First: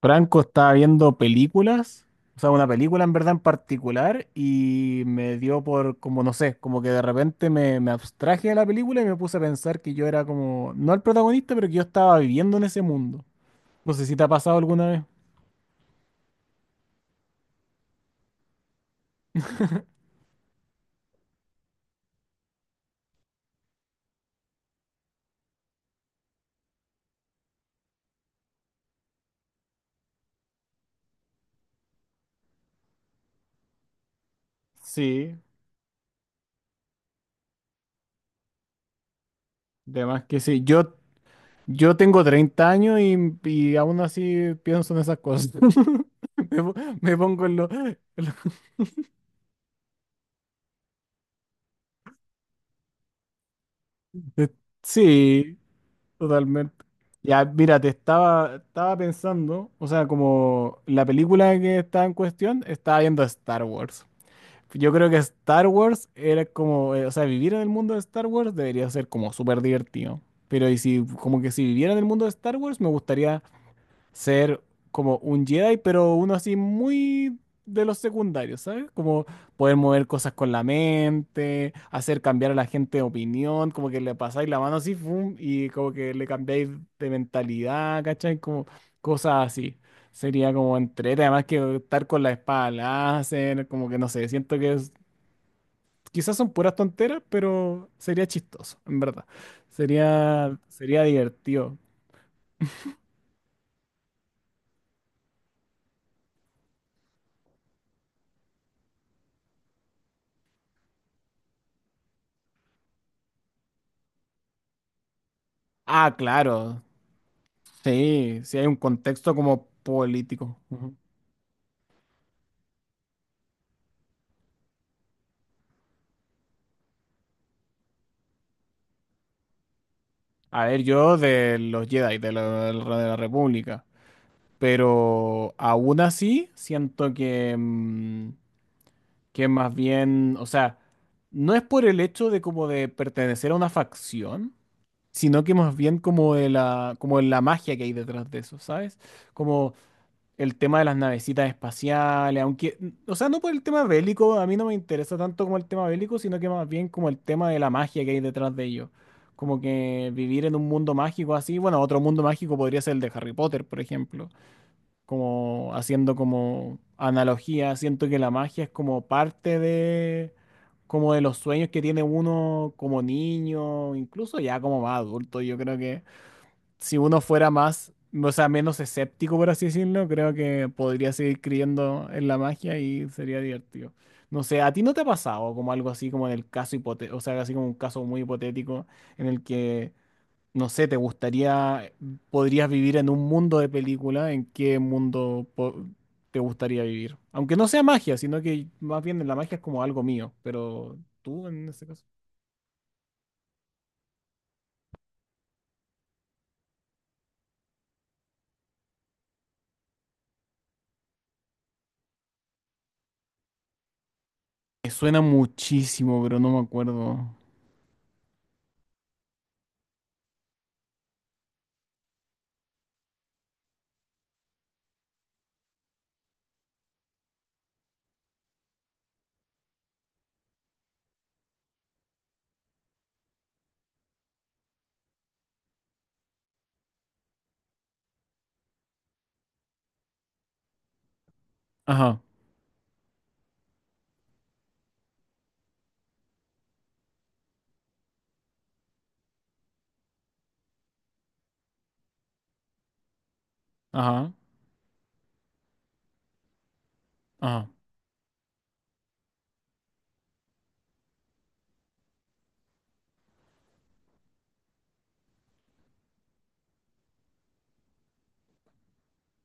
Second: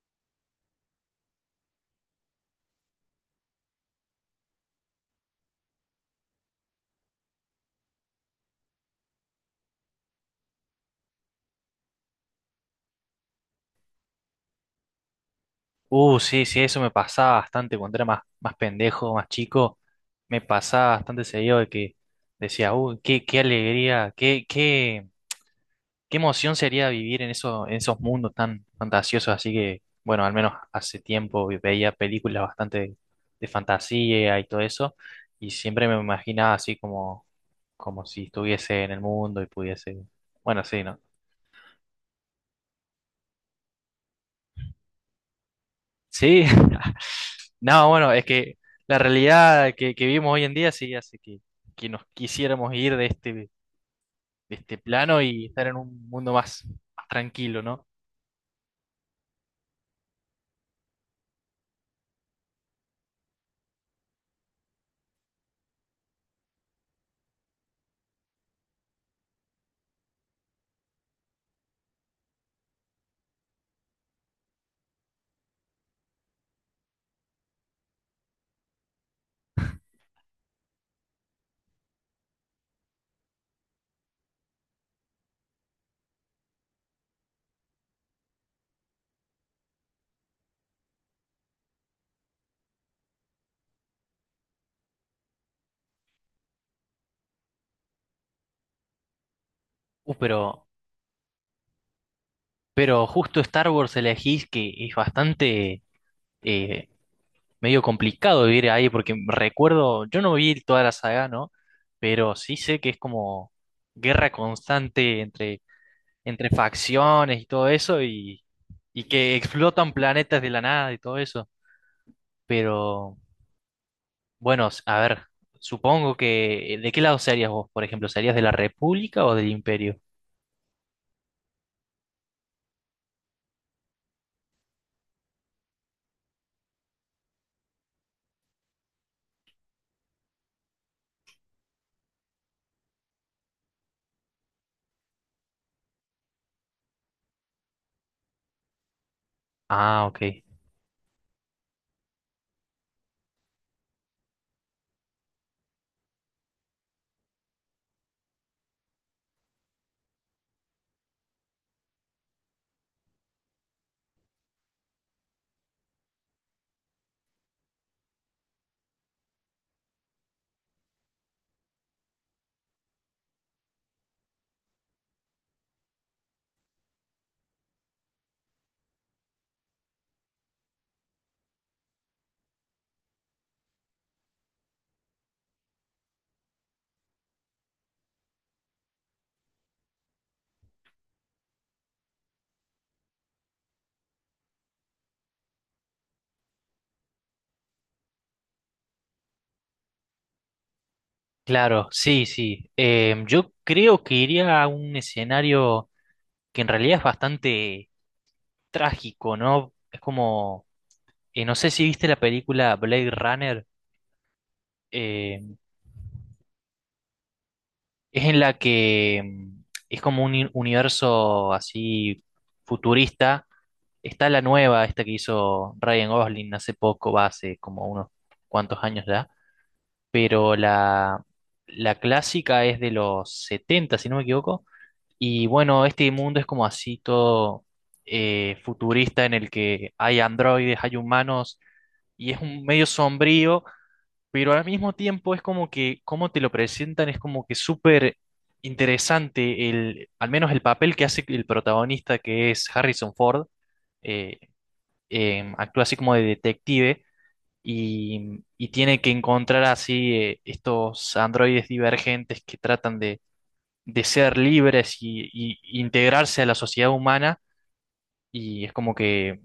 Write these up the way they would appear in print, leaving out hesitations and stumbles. Franco estaba viendo películas, o sea, una película en verdad en particular, y me dio por, como no sé, como que de repente me abstraje de la película y me puse a pensar que yo era como, no el protagonista, pero que yo estaba viviendo en ese mundo. No sé si te ha pasado alguna vez. Sí, sí, eso me pasaba bastante cuando era más pendejo, más chico. Me pasaba bastante seguido de que decía, qué, qué alegría, qué emoción sería vivir en eso, en esos mundos tan fantasiosos. Así que, bueno, al menos hace tiempo veía películas bastante fantasía y todo eso. Sí, Y siempre me imaginaba así como, como si estuviese en el mundo y pudiese. de más que sí. Bueno, sí, Yo, ¿no? yo tengo 30 años y aún así pienso en esas cosas. Sí. Me, po- me pongo en No, en bueno, es que la realidad que vivimos hoy en día sí hace que nos quisiéramos ir de este plano y Sí, estar en un mundo más, totalmente. más Ya, tranquilo, mira, ¿no? te estaba, estaba pensando, o sea, como la película que está en cuestión, estaba viendo Star Wars. Yo creo que Star Wars era como, o sea, vivir en el mundo de Star Wars debería ser como súper divertido. Pero y si, como que si viviera en el mundo de Star Wars, me gustaría ser como un Jedi, pero uno así muy de los secundarios, ¿sabes? Como poder mover cosas con la mente, hacer cambiar a la gente de opinión, como que le pasáis la mano así, fum, y como que le cambiáis de mentalidad, ¿cachai? Como cosas así. Sería como entrete, además que estar con la espada láser, como que no sé, siento que quizás son puras tonteras, pero sería chistoso, en verdad. Uh, Sería, pero, sería divertido. pero justo Star Wars elegís que es bastante eh, medio complicado vivir ahí, porque recuerdo, yo no vi toda la saga, ¿no? Pero sí sé que es como guerra constante entre, Ah, entre claro. facciones y todo eso, Sí, sí hay un y contexto que como explotan planetas de político. la nada Ujú. y todo eso. Pero, bueno, a ver, supongo que... ¿De qué lado serías vos, por ejemplo? ¿Serías de la República o del Imperio? A ver, yo de los Jedi, de la República, pero aún así siento que, que más bien, o sea, no es por el hecho de como de pertenecer a una facción, sino que más bien como de la magia que hay detrás de eso, ¿sabes? Como Ah, ok. el tema de las navecitas espaciales, aunque, o sea, no por el tema bélico, a mí no me interesa tanto como el tema bélico, sino que más bien como el tema de la magia que hay detrás de ello. Como que vivir en un mundo mágico así, bueno, otro mundo mágico podría ser el de Harry Potter, por ejemplo, como haciendo como analogía, siento que la magia es como parte de, como de los sueños que tiene uno como niño, incluso ya como más adulto, yo creo que si uno fuera más, o sea, menos escéptico, por así decirlo, creo que podría seguir creyendo en la magia y sería divertido. No sé, ¿a ti no te ha pasado como algo así, como en el caso hipotético, o sea, así como un caso muy hipotético en el que, no sé, te gustaría, podrías vivir en un mundo de película, ¿en qué te gustaría vivir? Aunque no sea magia, sino que más bien la magia es como algo mío, pero tú en este Claro, caso. sí, sí. Yo creo que iría a un escenario que en realidad es bastante trágico, ¿no? Es como... no sé si viste la película Blade Runner. Me suena em, muchísimo, pero no me acuerdo. es en la que, es como un universo así futurista. Está la nueva, esta que hizo Ryan Gosling hace poco, va hace como unos cuantos años ya, pero la clásica es de los 70, si no me equivoco. Y bueno, este mundo es como así todo futurista, en el que hay androides, hay humanos Ajá, y es un medio sombrío, pero al mismo tiempo es como que, como te lo presentan, es como que súper interesante el, al menos el papel que hace el protagonista, que es Harrison Ford. ajá, eh, Actúa así como de detective ajá. Y tiene que encontrar así estos androides divergentes que tratan de ser libres y integrarse a la sociedad humana. Y es como que,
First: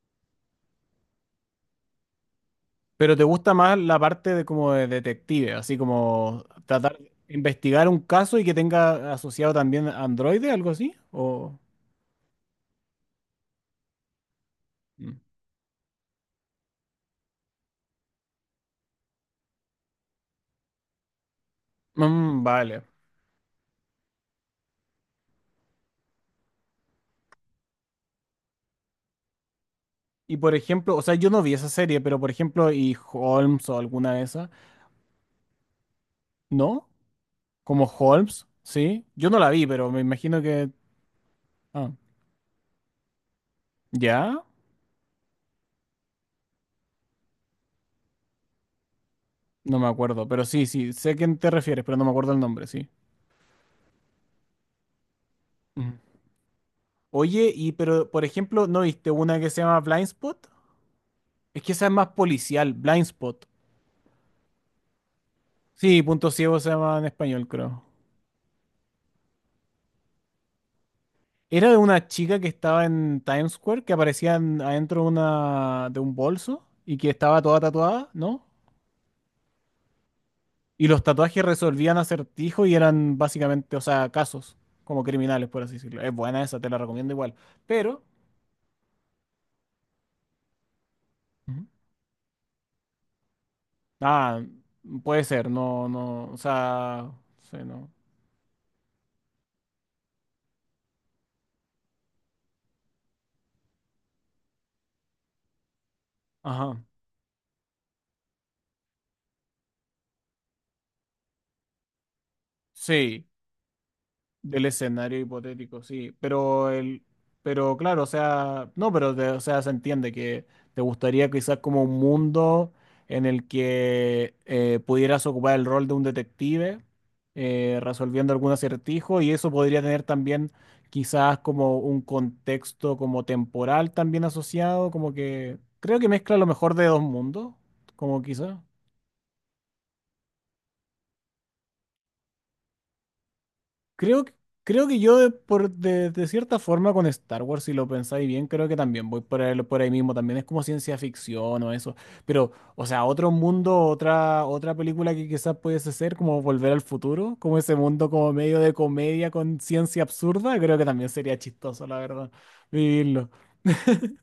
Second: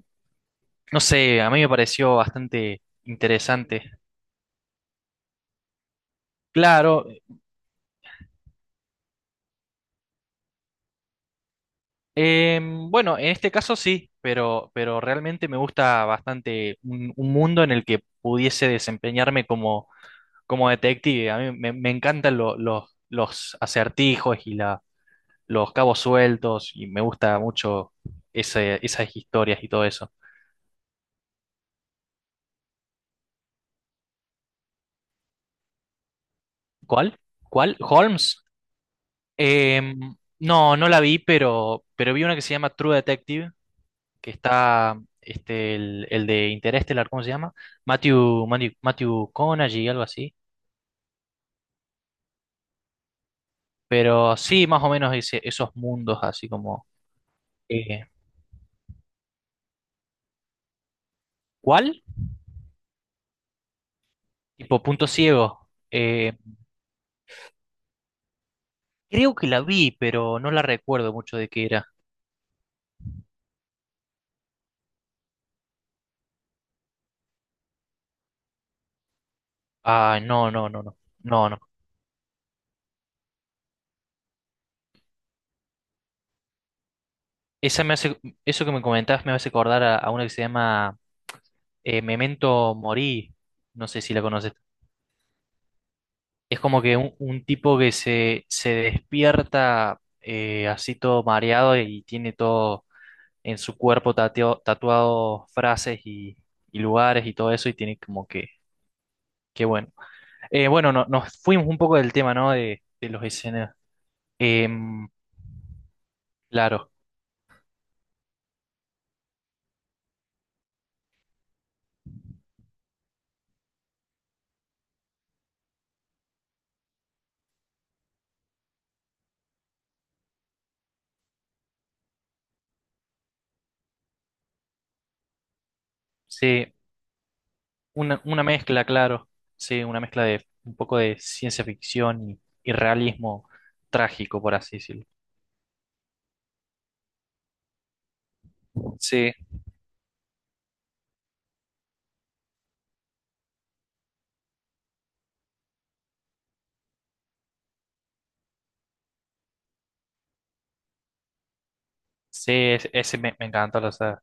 no sé, a mí me pareció bastante Pero te gusta más interesante. la parte de como de detective, así como tratar Claro. de investigar un caso y que tenga asociado también Android, algo así, o Bueno, en este caso sí, pero mm. realmente me gusta bastante un mundo en el que pudiese desempeñarme como, como detective. A mí me encantan Mm, vale. Los acertijos y la los cabos sueltos y me gusta mucho esas historias y todo eso. Y por ejemplo, o sea, yo no vi esa serie, pero por ejemplo, y Holmes o alguna de esas, ¿no? ¿Cuál? ¿Cuál? Como ¿Holmes? Holmes, ¿sí? Yo no la vi, pero Em, me imagino que no, no la vi, ah, pero vi una que se llama True Detective, que ¿ya? está este, el de Interestelar, ¿cómo se llama? Matthew, Matthew, Matthew No me y algo acuerdo, así. pero sí, sí, sé a quién te refieres, pero no me acuerdo el nombre, sí. Pero sí, más o menos esos Ujú. mundos así como... Oye, y eh, pero por ejemplo, ¿no viste una que se llama Blind Spot? Es que esa es ¿cuál? más policial, Blind Spot. Tipo punto ciego. Sí, Punto Ciego se llama en español, creo. Creo que la vi, pero no la recuerdo mucho de qué Era de era. una chica que estaba en Times Square, que aparecía adentro de una, de un bolso y que estaba toda tatuada, ¿no? Ah, no, no, no, Y no. los tatuajes No, no. resolvían acertijos y eran básicamente, o sea, casos como criminales, por así decirlo. Es buena esa, te la recomiendo igual. Esa me Pero, hace, eso que me comentabas me hace acordar a una que se llama ujú. Memento Mori. No sé si la Ah, conoces. puede ser, no, no, o Es como que sea, un sí, tipo no. que se despierta así todo mareado y tiene todo en su cuerpo tatuado frases y Ajá. lugares y todo eso y tiene como que bueno. Bueno, no, nos fuimos un poco del tema, ¿no? De los Sí, escenarios. del Em, escenario hipotético, sí. Pero claro, el, pero claro, o sea, no, pero o sea, se entiende que te gustaría quizás como un mundo en el que pudieras ocupar el rol de un detective resolviendo algún acertijo y eso podría tener también quizás como un contexto como temporal también asociado, como que creo que mezcla lo sí. mejor de dos mundos, como Una quizás. mezcla, claro. Sí, una mezcla de un poco de ciencia ficción y realismo Creo, que- trágico, por así creo que decirlo. yo de, por, de, de cierta forma con Star Wars, si lo pensáis bien, creo que también voy Sí, por ahí mismo, también es como ciencia ficción o eso, pero, o sea, otro mundo, otra, otra película que quizás pudiese ser como Volver al Futuro, como ese mundo como medio de comedia con ciencia absurda, creo que también sería chistoso, la verdad, sí, vivirlo. Me encantó la saga.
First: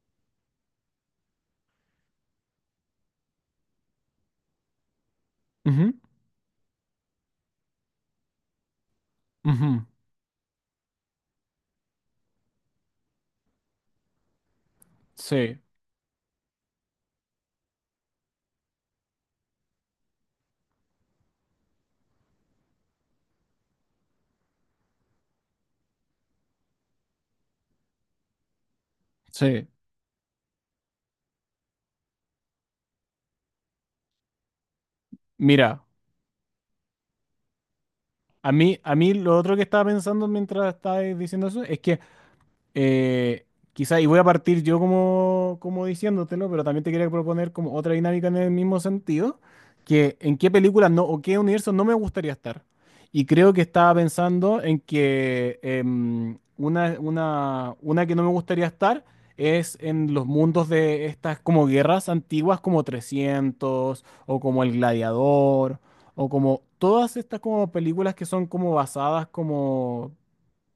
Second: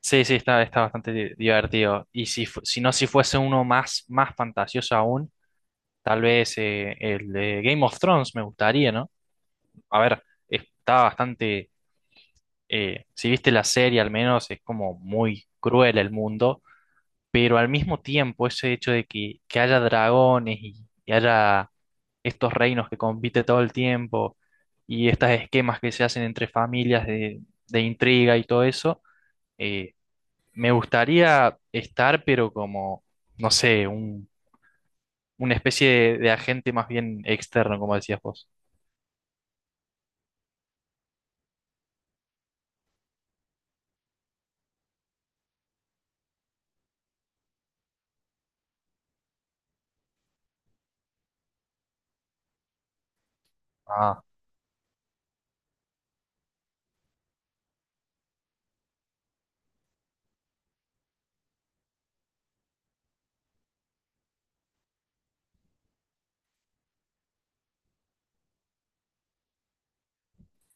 Sí, sí, está, está bastante divertido. Y si, si no, si fuese uno más, más fantasioso aún, Ujú, tal vez el de Game of Thrones me gustaría, ¿no? ujú, A ver, está bastante. Si viste la serie, al menos es como muy sí, cruel el mundo, pero al mismo tiempo, ese hecho de que haya dragones y haya estos reinos que compite todo el tiempo y estos esquemas que se hacen entre familias de intriga y todo eso, sí. eh, me gustaría estar, pero como, no sé, un, una Mira, especie de agente más bien externo, como decías vos. A mí lo otro que estaba pensando mientras estaba diciendo eso es que... Eh, quizá, y voy a partir yo como, como diciéndotelo, pero también te quería proponer como otra dinámica en el mismo sentido, que en qué películas no, o qué universo no me gustaría estar. Y creo que estaba Ah, pensando en que una que no me gustaría estar es en los mundos de estas como guerras antiguas como 300 o como El Gladiador o como todas estas como películas que son como basadas como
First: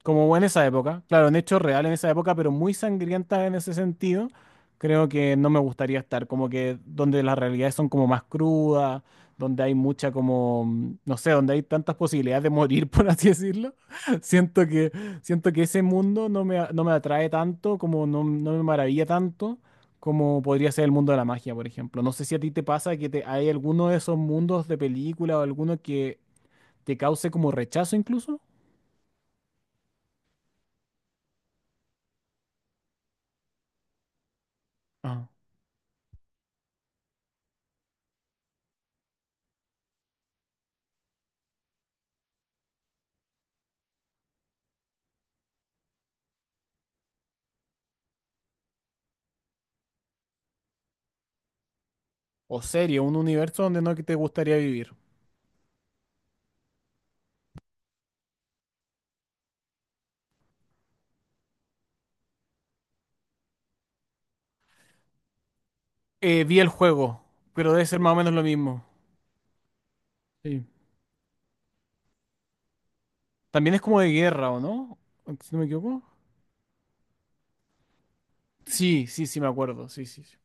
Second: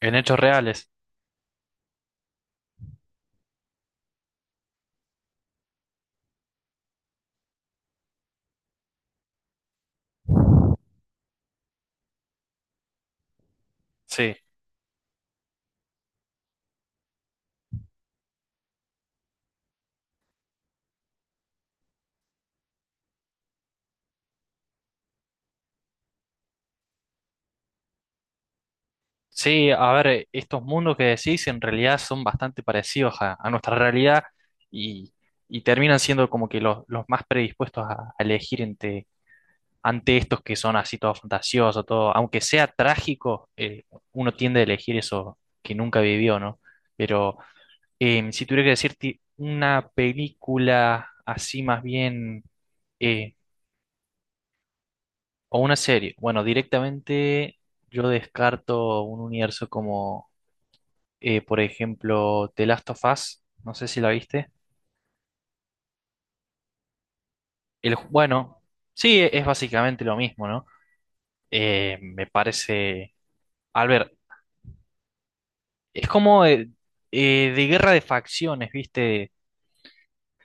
en como hubo hechos en esa reales, época, claro, en hecho real en esa época, pero muy sangrienta en ese sentido, creo que no me gustaría estar, como que donde las realidades son como más crudas, donde hay mucha como, no sé, donde hay tantas posibilidades de morir, por así decirlo. sí. Siento que, siento que ese mundo no me, no me atrae tanto, como no, no me maravilla tanto, como podría ser el mundo de la magia, por ejemplo. No sé si a ti te pasa que te, hay alguno de esos mundos de película o alguno que te cause como rechazo incluso. Sí, a ver, estos mundos que decís en realidad son bastante parecidos a nuestra realidad y, y terminan siendo como que los más predispuestos a elegir entre ante estos que son así todo fantasioso, todo, aunque sea trágico, uno tiende a elegir eso que nunca vivió, ¿no? Pero si tuviera que decirte una película así más bien, O serie, un eh, universo donde no te gustaría vivir. o una serie, bueno, directamente yo descarto un universo como, por ejemplo, The Last of Us, no sé si la viste. Vi el juego, pero debe El, ser más o menos lo bueno, mismo. sí, es básicamente lo mismo, Sí. ¿no? Me parece... También es a como de ver, guerra, ¿o no? Si no me equivoco. es como de guerra de facciones, Sí, sí, ¿viste? sí, me acuerdo. Sí, sí, sí.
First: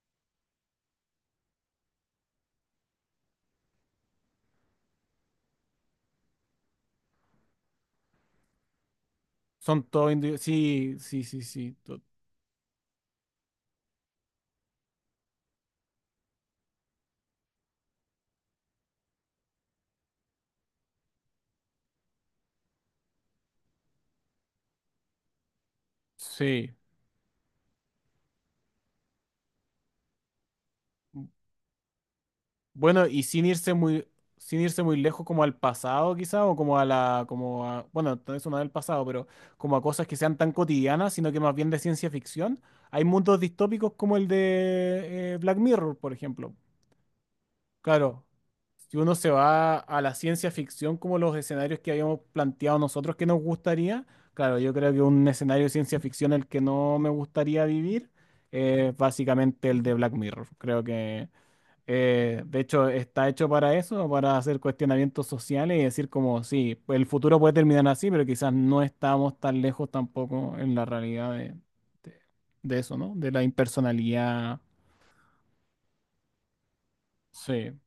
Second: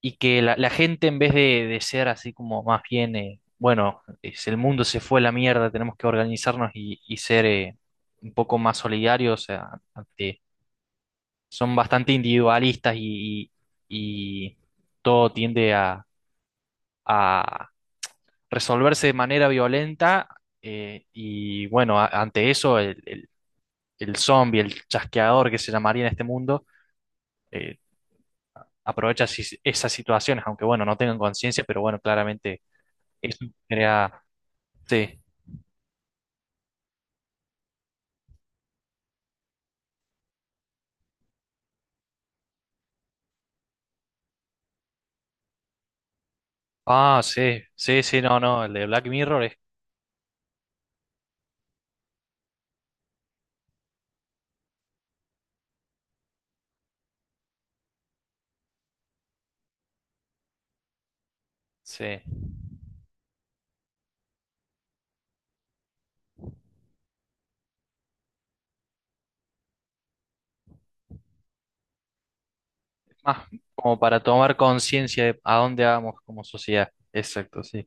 Y que la gente en vez de ser así como más bien, bueno, es, el mundo se fue a la mierda, tenemos que organizarnos y ser un poco más solidarios, Son todos ante- sí, sí, sí, son sí, bastante individualistas y, y todo tiende a resolverse de manera violenta. Y bueno, ante eso, el zombie, el chasqueador que se llamaría en este mundo sí. eh, aprovecha esas situaciones, aunque bueno, no tengan conciencia, pero bueno, claramente Bueno, y sin eso irse muy, crea... sin irse muy Sí. lejos como al pasado, quizá, o como a la, como a, bueno, eso no es del pasado, pero como a cosas que sean tan cotidianas, sino que más bien de ciencia ficción. Hay mundos distópicos como el de Black Mirror, por ejemplo. Ah, sí, sí, sí, Claro, no, no, el de si Black uno se Mirror es... va a la ciencia ficción como los escenarios que habíamos planteado nosotros que nos gustaría, claro, yo creo que un escenario de ciencia ficción el que no me gustaría vivir es básicamente el de Black Mirror. Creo que, Sí. De hecho, está hecho para eso, para hacer cuestionamientos sociales y decir como, sí, el futuro puede terminar así, pero quizás no estamos tan lejos tampoco en la realidad de de eso, ¿no? De la Más como para tomar impersonalidad, conciencia de a dónde vamos como sociedad. Exacto, sí. sí.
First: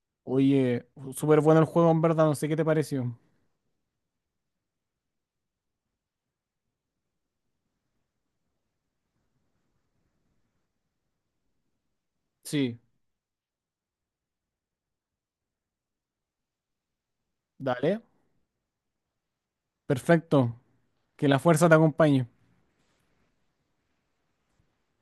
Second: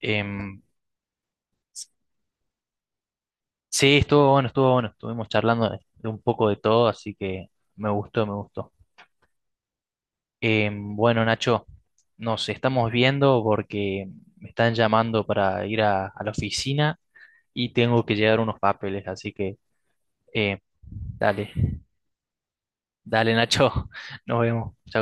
Em, Oye, súper bueno el juego, en verdad, no sé qué te pareció. sí, estuvo bueno, estuvo bueno. Estuvimos charlando de un poco de todo, así que me gustó, me gustó. Bueno, Nacho, nos Sí, estamos viendo porque me están llamando para ir a la oficina y dale. tengo que llevar unos papeles, así que... Eh, Perfecto. Que la dale, fuerza te acompañe. dale Nacho, nos vemos. Chao.